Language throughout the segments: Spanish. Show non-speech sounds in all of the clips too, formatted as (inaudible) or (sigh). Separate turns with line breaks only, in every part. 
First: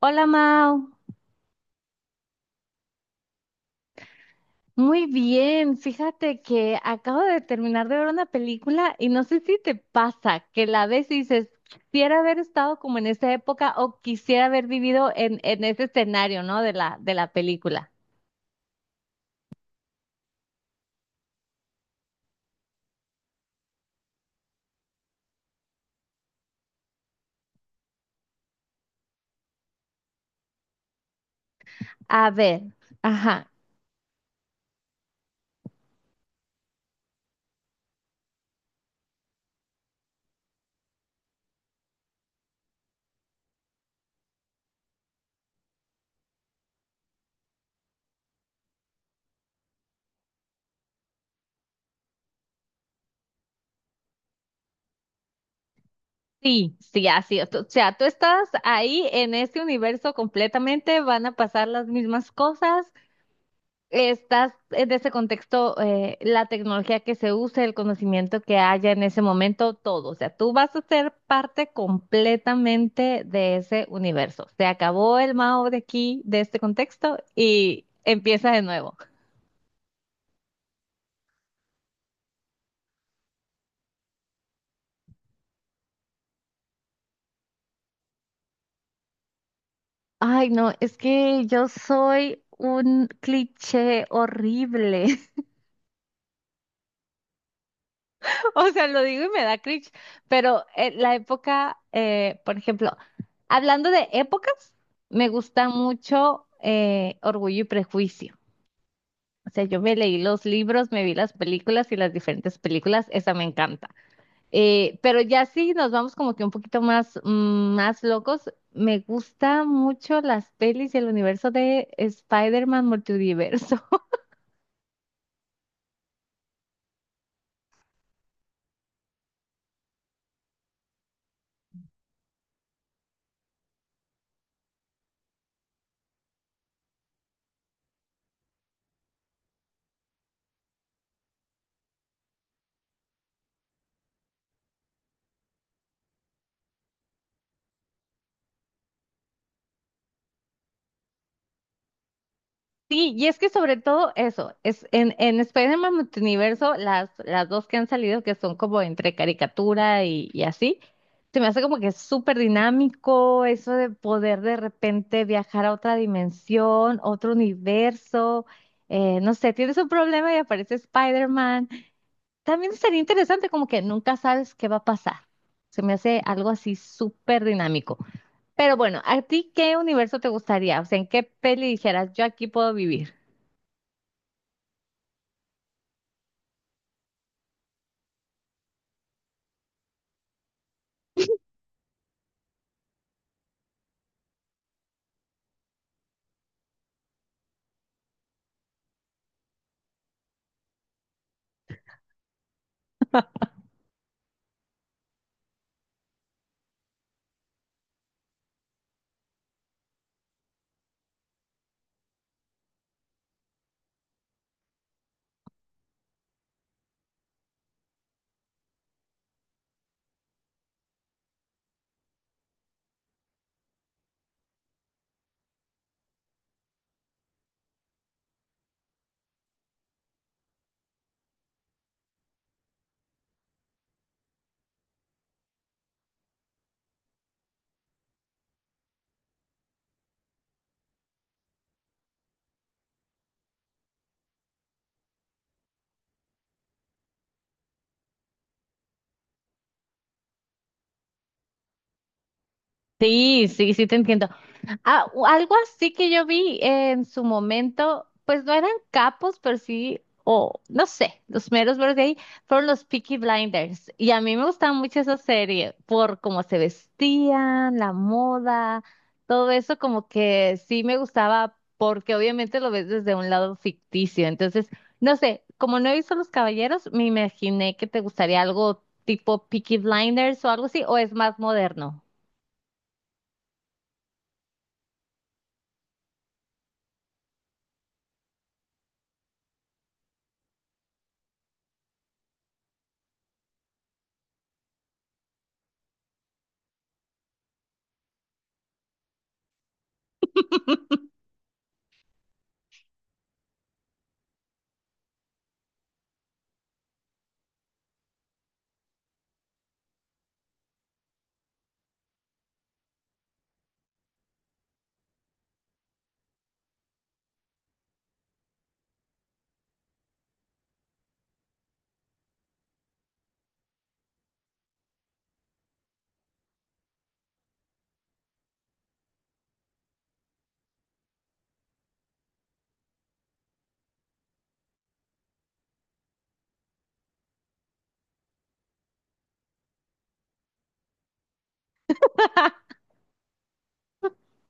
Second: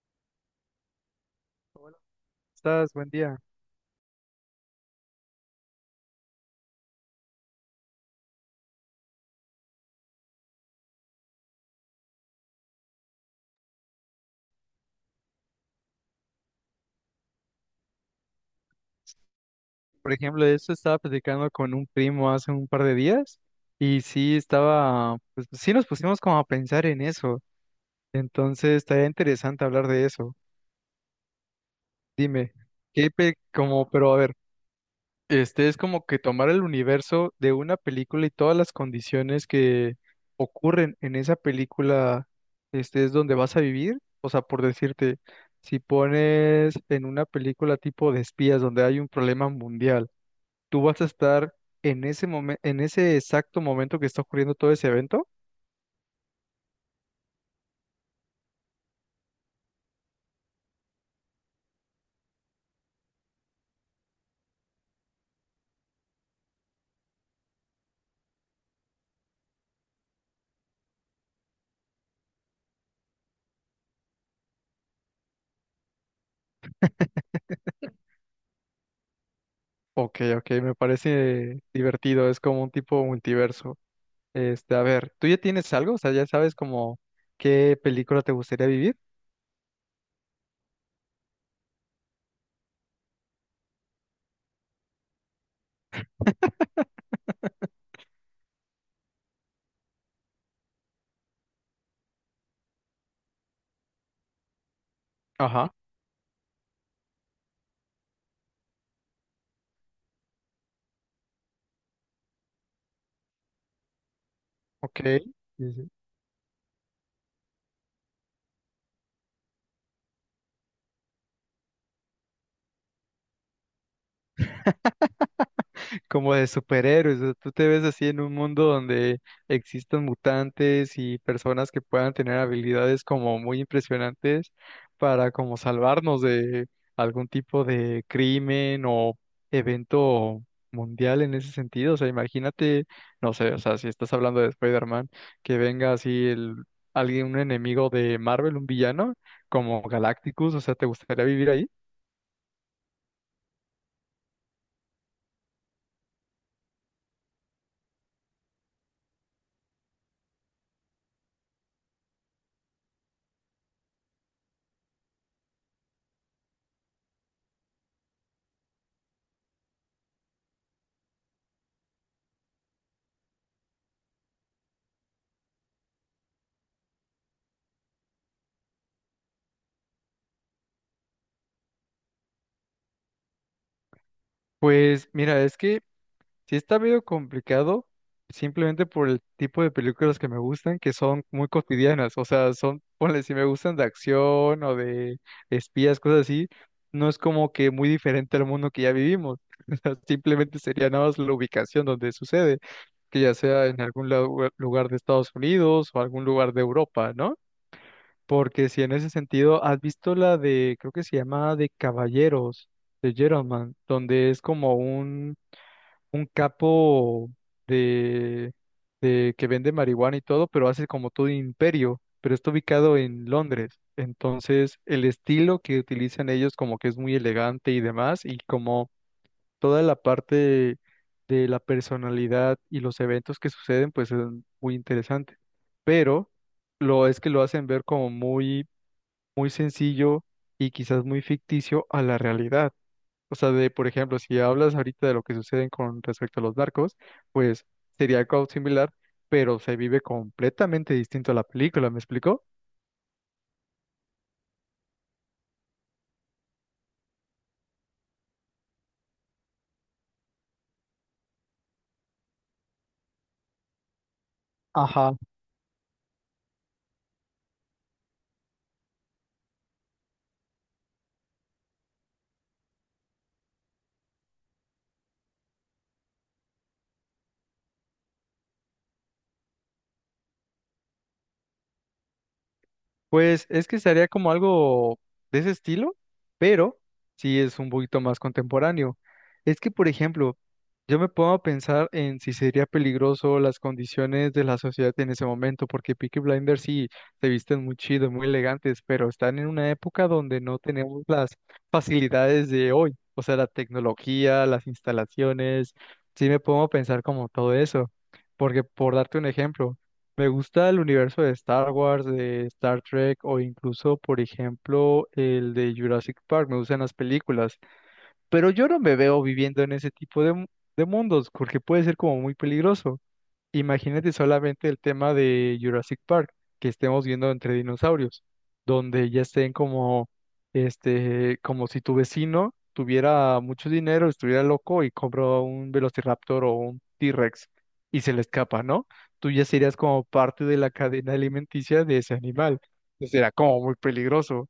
Hola Mau,
Estás, buen día.
muy bien. Fíjate que acabo de terminar de ver una película y no sé si te pasa que la ves y dices, quisiera haber estado como en esa época o quisiera haber vivido en ese escenario, ¿no? De la película.
Por ejemplo, eso estaba platicando con un primo hace un par de días y sí estaba, pues sí nos pusimos como a pensar en eso. Entonces, estaría interesante hablar de eso.
A
Dime,
ver,
¿qué pe-
ajá,
como, pero a ver, este es como que tomar el universo de una película y todas las condiciones que ocurren en esa película, este es donde vas a vivir. O sea, por decirte, si pones en una película tipo de espías donde hay un problema mundial, ¿tú vas a estar en ese momento, en ese exacto momento que está ocurriendo todo ese evento?
sí, sí, así es. O sea, tú estás ahí en este universo completamente, van a pasar las mismas cosas. Estás en ese contexto, la tecnología que se use, el conocimiento que haya en ese momento, todo. O sea, tú vas a ser parte completamente de ese universo. Se acabó el Mao de aquí, de este contexto, y empieza de nuevo.
Ok, ok, me parece divertido, es como un tipo multiverso. Este, a ver, ¿tú ya tienes algo? O sea, ya sabes como qué película te gustaría vivir.
Ay, no, es que yo soy un cliché horrible. (laughs) O sea, lo digo y me da cringe, pero la época, por ejemplo, hablando de épocas, me gusta
Ajá,
mucho Orgullo y Prejuicio. O sea, yo me leí los libros, me vi las películas y las diferentes películas, esa me encanta.
ok.
Pero ya sí
Sí, sí,
nos vamos como que un poquito más, más locos. Me gusta mucho las pelis y el universo de Spider-Man Multiverso.
como de superhéroes. O sea, tú te ves así en un mundo donde existan mutantes y personas que puedan tener habilidades como muy impresionantes para como salvarnos de algún tipo de crimen o evento mundial en ese sentido. O sea, imagínate, no sé, o sea, si estás hablando de Spider-Man, que venga así el alguien, un enemigo de Marvel, un villano, como Galacticus, o sea, ¿te gustaría vivir ahí?
Sí, y es que sobre todo eso, es en Spider-Man Multiverso, las dos que han salido, que son como entre caricatura y así, se me hace como que es súper dinámico eso de poder de repente viajar a otra dimensión, otro universo, no sé, tienes un problema y aparece Spider-Man. También sería interesante como que nunca sabes qué va a pasar. Se me hace algo así súper dinámico. Pero bueno, ¿a ti qué universo te gustaría? O sea, ¿en qué peli dijeras yo aquí puedo vivir?
Pues mira, es que sí está medio complicado, simplemente por el tipo de películas que me gustan, que son muy cotidianas, o sea, son, ponle, si me gustan de acción o de espías, cosas así, no es como que muy diferente al mundo que ya vivimos, (laughs) o sea, simplemente sería nada más la ubicación donde sucede, que ya sea en algún lugar de Estados Unidos o algún lugar de Europa, ¿no? Porque si en ese sentido, ¿has visto la de, creo que se llama de Caballeros, de Gentleman, donde es como un capo de, de que vende marihuana y todo, pero hace como todo un imperio, pero está ubicado en Londres? Entonces, el estilo que utilizan ellos como que es muy elegante y demás, y como toda la parte de la personalidad y los eventos que suceden, pues es muy interesante. Pero lo es que lo hacen ver como muy, muy sencillo y quizás muy ficticio a la realidad. O sea, de, por ejemplo, si hablas ahorita de lo que sucede con respecto a los narcos, pues sería algo similar, pero se vive completamente distinto a la película, ¿me explico?
Sí, sí, sí te entiendo. Ah, algo así que yo vi en su momento, pues no eran capos, pero sí, o no sé, los meros meros de ahí fueron los Peaky Blinders. Y a mí me gustaba mucho esa serie por cómo se vestían, la moda, todo eso como que sí me gustaba porque obviamente lo ves desde un lado ficticio. Entonces, no sé, como no he visto Los Caballeros, me imaginé que te gustaría algo tipo Peaky Blinders o algo así, o es más moderno.
Pues es que sería como algo de ese estilo, pero sí es un poquito más contemporáneo. Es que, por ejemplo, yo me pongo a pensar en si sería peligroso las condiciones de la sociedad en ese momento, porque Peaky Blinders sí se visten muy chidos, muy elegantes, pero están en una época donde no tenemos
(laughs)
las facilidades de hoy, o sea, la tecnología, las instalaciones, sí me pongo a pensar como todo eso, porque por darte un ejemplo. Me gusta el universo de Star Wars, de Star Trek o incluso, por ejemplo, el de Jurassic Park. Me gustan las películas, pero yo no me veo viviendo en ese tipo de, de mundos porque puede ser como muy peligroso. Imagínate solamente el tema de Jurassic Park, que estemos viendo entre dinosaurios, donde ya estén como, este, como si tu vecino tuviera mucho dinero, estuviera loco y compró un Velociraptor o un T-Rex y se le escapa, ¿no? Tú ya serías como parte de la cadena alimenticia de ese animal. Entonces era como muy peligroso.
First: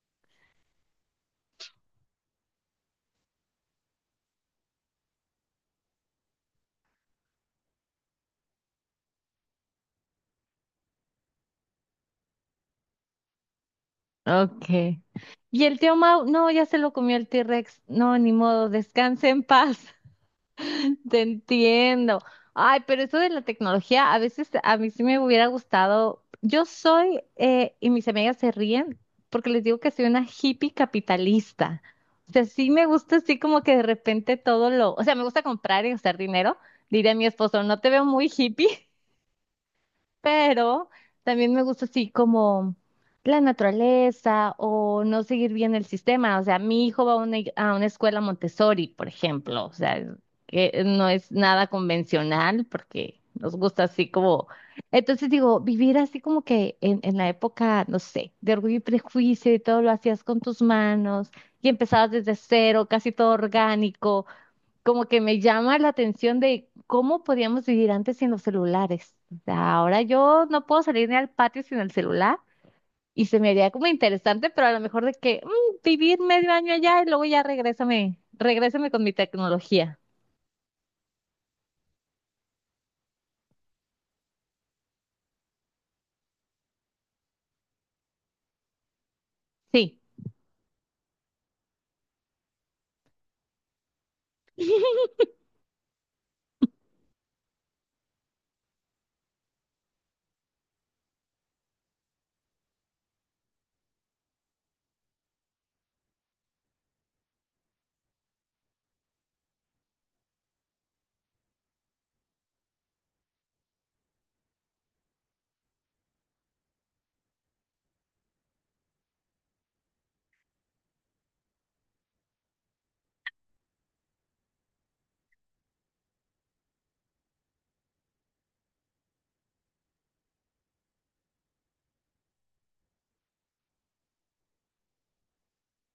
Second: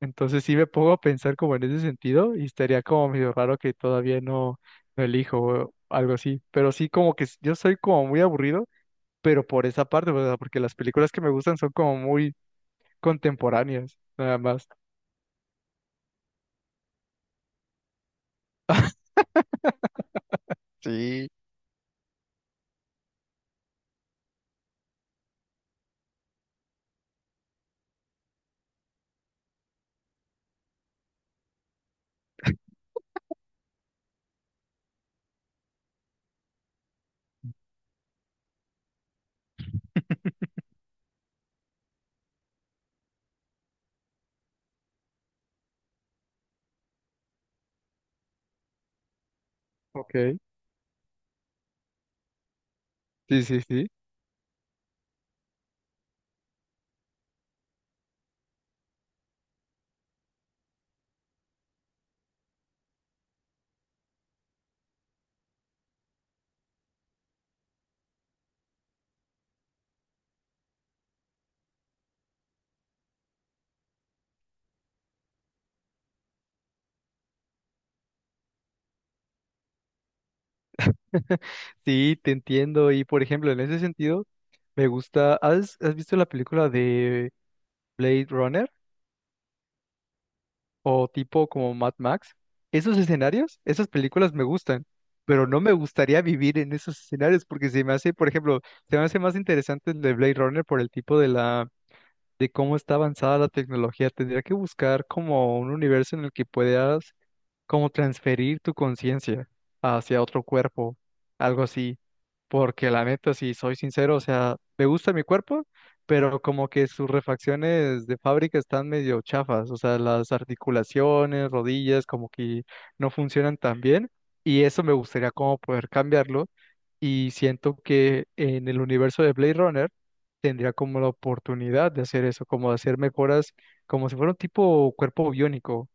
Entonces sí me pongo a pensar como en ese sentido y estaría como medio raro que todavía no, no elijo o algo así. Pero sí como que yo soy como muy aburrido pero por esa parte, o sea, porque las películas que me gustan son como muy contemporáneas, nada
Ok.
más.
Y el tío Mau, no, ya se lo comió el T-Rex. No, ni modo, descanse en paz. (laughs) Te
Sí,
entiendo. Ay, pero eso de la tecnología, a veces a mí sí me hubiera gustado. Yo soy, y mis amigas se ríen porque les digo que soy una hippie capitalista. O sea, sí me gusta así como que de repente todo lo, o sea, me gusta comprar y gastar dinero. Diré a mi esposo, no te veo muy hippie, pero también me gusta así como la naturaleza o no seguir bien el sistema. O sea, mi hijo va a una, a una escuela Montessori, por ejemplo. O sea,
ok.
que no es nada convencional porque
Sí,
nos
sí,
gusta
sí.
así como... Entonces digo, vivir así como que en la época, no sé, de Orgullo y Prejuicio y todo lo hacías con tus manos y empezabas desde cero, casi todo orgánico, como que me llama la atención de cómo podíamos vivir antes sin los celulares. O sea, ahora yo no puedo salir ni al patio sin el celular y se me haría como interesante, pero a lo mejor de que vivir medio año allá y luego ya regrésame, regrésame con mi tecnología.
(laughs) Sí, te entiendo. Y por ejemplo, en ese sentido, me gusta. ¿Has visto la película de Blade Runner
Sí.
o tipo como Mad Max? Esos escenarios, esas películas me gustan, pero no me gustaría vivir en esos escenarios porque se me hace, por ejemplo, se me hace más interesante el de Blade Runner por el tipo de la de cómo está avanzada la tecnología, tendría que buscar como un universo en el que puedas como transferir tu conciencia hacia otro cuerpo, algo así. Porque la neta, si soy sincero, o sea, me gusta mi cuerpo, pero como que sus refacciones de fábrica están medio chafas, o sea, las articulaciones, rodillas, como que no funcionan tan bien. Y eso me gustaría como poder cambiarlo. Y siento que en el universo de Blade Runner, tendría como la oportunidad de hacer eso, como hacer mejoras, como si fuera un tipo cuerpo biónico,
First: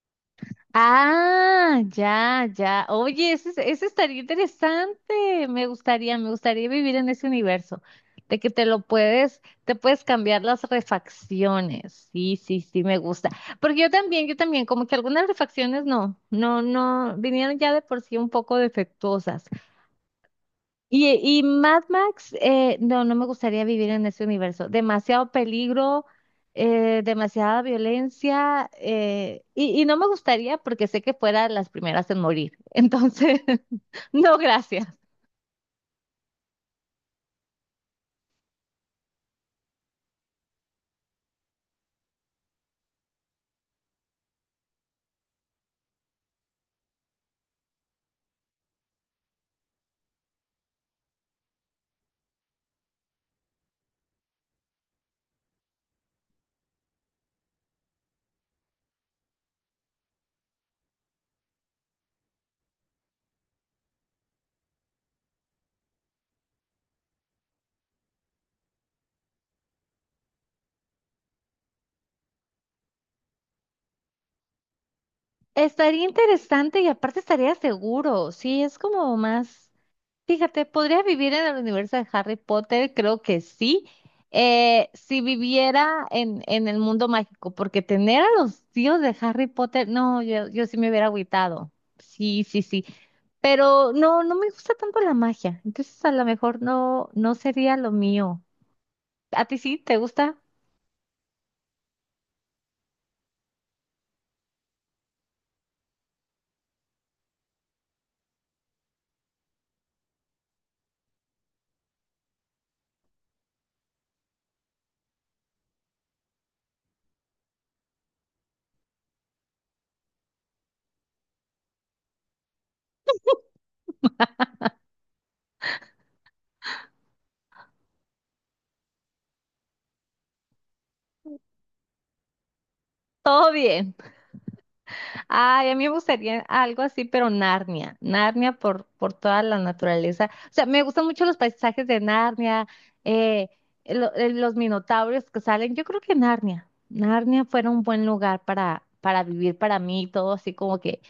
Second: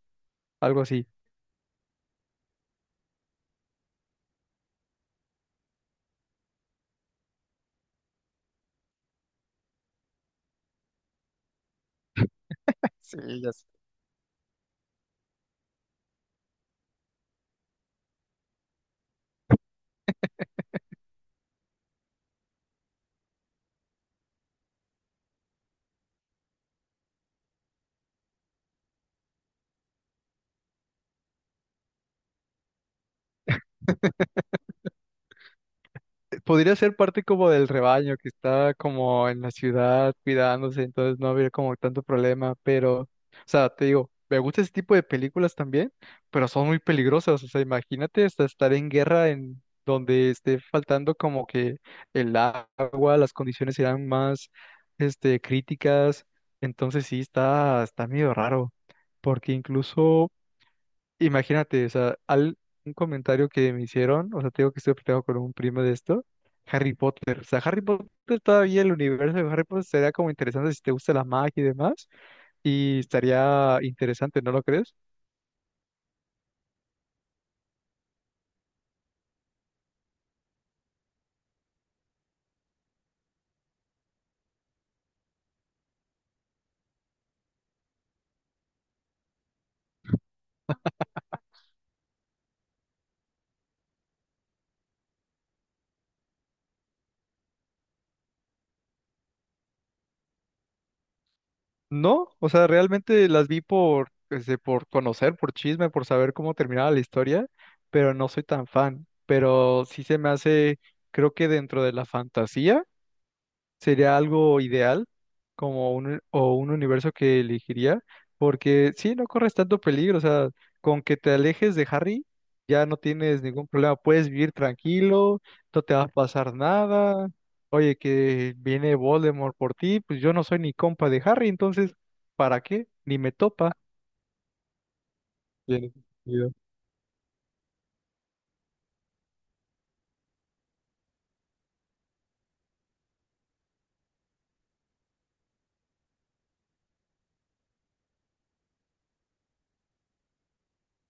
algo así.
Ah, ya, ya. Oye, ese, ese estaría interesante. Me gustaría vivir en ese universo, de que te lo puedes, te puedes cambiar las refacciones. Sí, sí, sí, me gusta.
Sí, ya sé.
Porque yo también, como que algunas refacciones no, no, no, vinieron ya de por sí un poco defectuosas. Y Mad Max, no, no me gustaría vivir en ese universo. Demasiado peligro, demasiada violencia, y no me gustaría porque sé que fuera las primeras en morir. Entonces, (laughs) no, gracias.
Podría ser parte como del rebaño que está como en la ciudad cuidándose, entonces no habría como tanto problema, pero, o sea, te digo, me gusta ese tipo de películas también, pero son muy peligrosas, o sea, imagínate hasta estar en guerra en donde esté faltando como que el agua, las condiciones eran más este, críticas, entonces sí está, está medio raro, porque incluso, imagínate, o sea, al, un comentario que me hicieron, o sea, tengo que estoy platicando con un primo de esto, Harry Potter, o sea, Harry Potter todavía el universo de Harry Potter sería como interesante si te gusta la magia y demás, y estaría interesante, ¿no lo crees?
Estaría interesante y aparte estaría seguro. Sí, es como más. Fíjate, ¿podría vivir en el universo de Harry Potter? Creo que sí. Si viviera en el mundo mágico, porque tener a los tíos de Harry Potter, no, yo sí me hubiera agüitado. Sí, sí, sí. Pero no, no me gusta tanto la magia. Entonces a lo mejor no, no sería lo mío. ¿A ti sí? ¿Te gusta?
No, o sea, realmente las vi por, este, por conocer, por chisme, por saber cómo terminaba la historia, pero no soy tan fan. Pero sí se me hace, creo que dentro de la fantasía sería algo ideal como un, o un universo que elegiría, porque sí, no corres tanto peligro, o sea, con que te alejes de Harry ya no tienes ningún problema, puedes vivir tranquilo, no te va a pasar nada, oye, que viene Voldemort por ti, pues yo no soy ni compa de Harry, entonces, ¿para qué? Ni me
Todo
topa.
bien. Ay, a mí me
Tiene
gustaría
sentido.
algo así, pero Narnia, Narnia por toda la naturaleza. O sea, me gustan mucho los paisajes de Narnia, eh, los minotauros que salen. Yo creo que Narnia, Narnia fuera un buen lugar para vivir para mí, todo así como que...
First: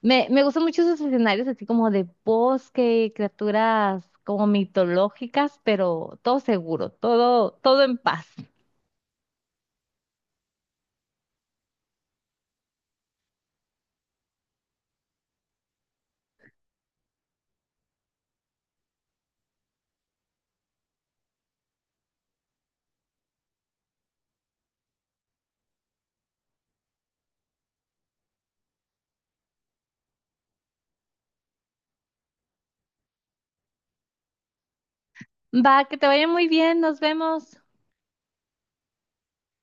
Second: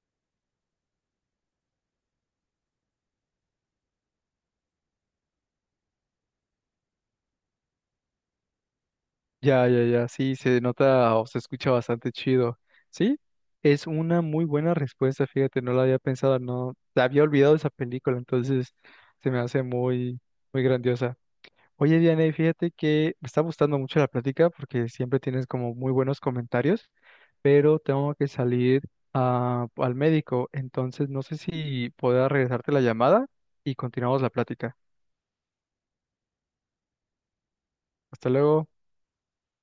Me gustan mucho esos escenarios así como de bosque, criaturas como mitológicas, pero todo seguro, todo, todo en paz.
Ya, ya, ya, sí, se nota o se escucha bastante chido. Sí, es una muy buena respuesta, fíjate, no la había pensado, no, la había olvidado esa película, entonces se me hace muy, muy grandiosa. Oye, Diana, y fíjate que me está gustando mucho la plática porque siempre tienes como muy buenos comentarios, pero tengo que salir al médico, entonces no sé si pueda regresarte la llamada y continuamos la plática.
Va, que te vaya muy bien, nos vemos.
Hasta luego.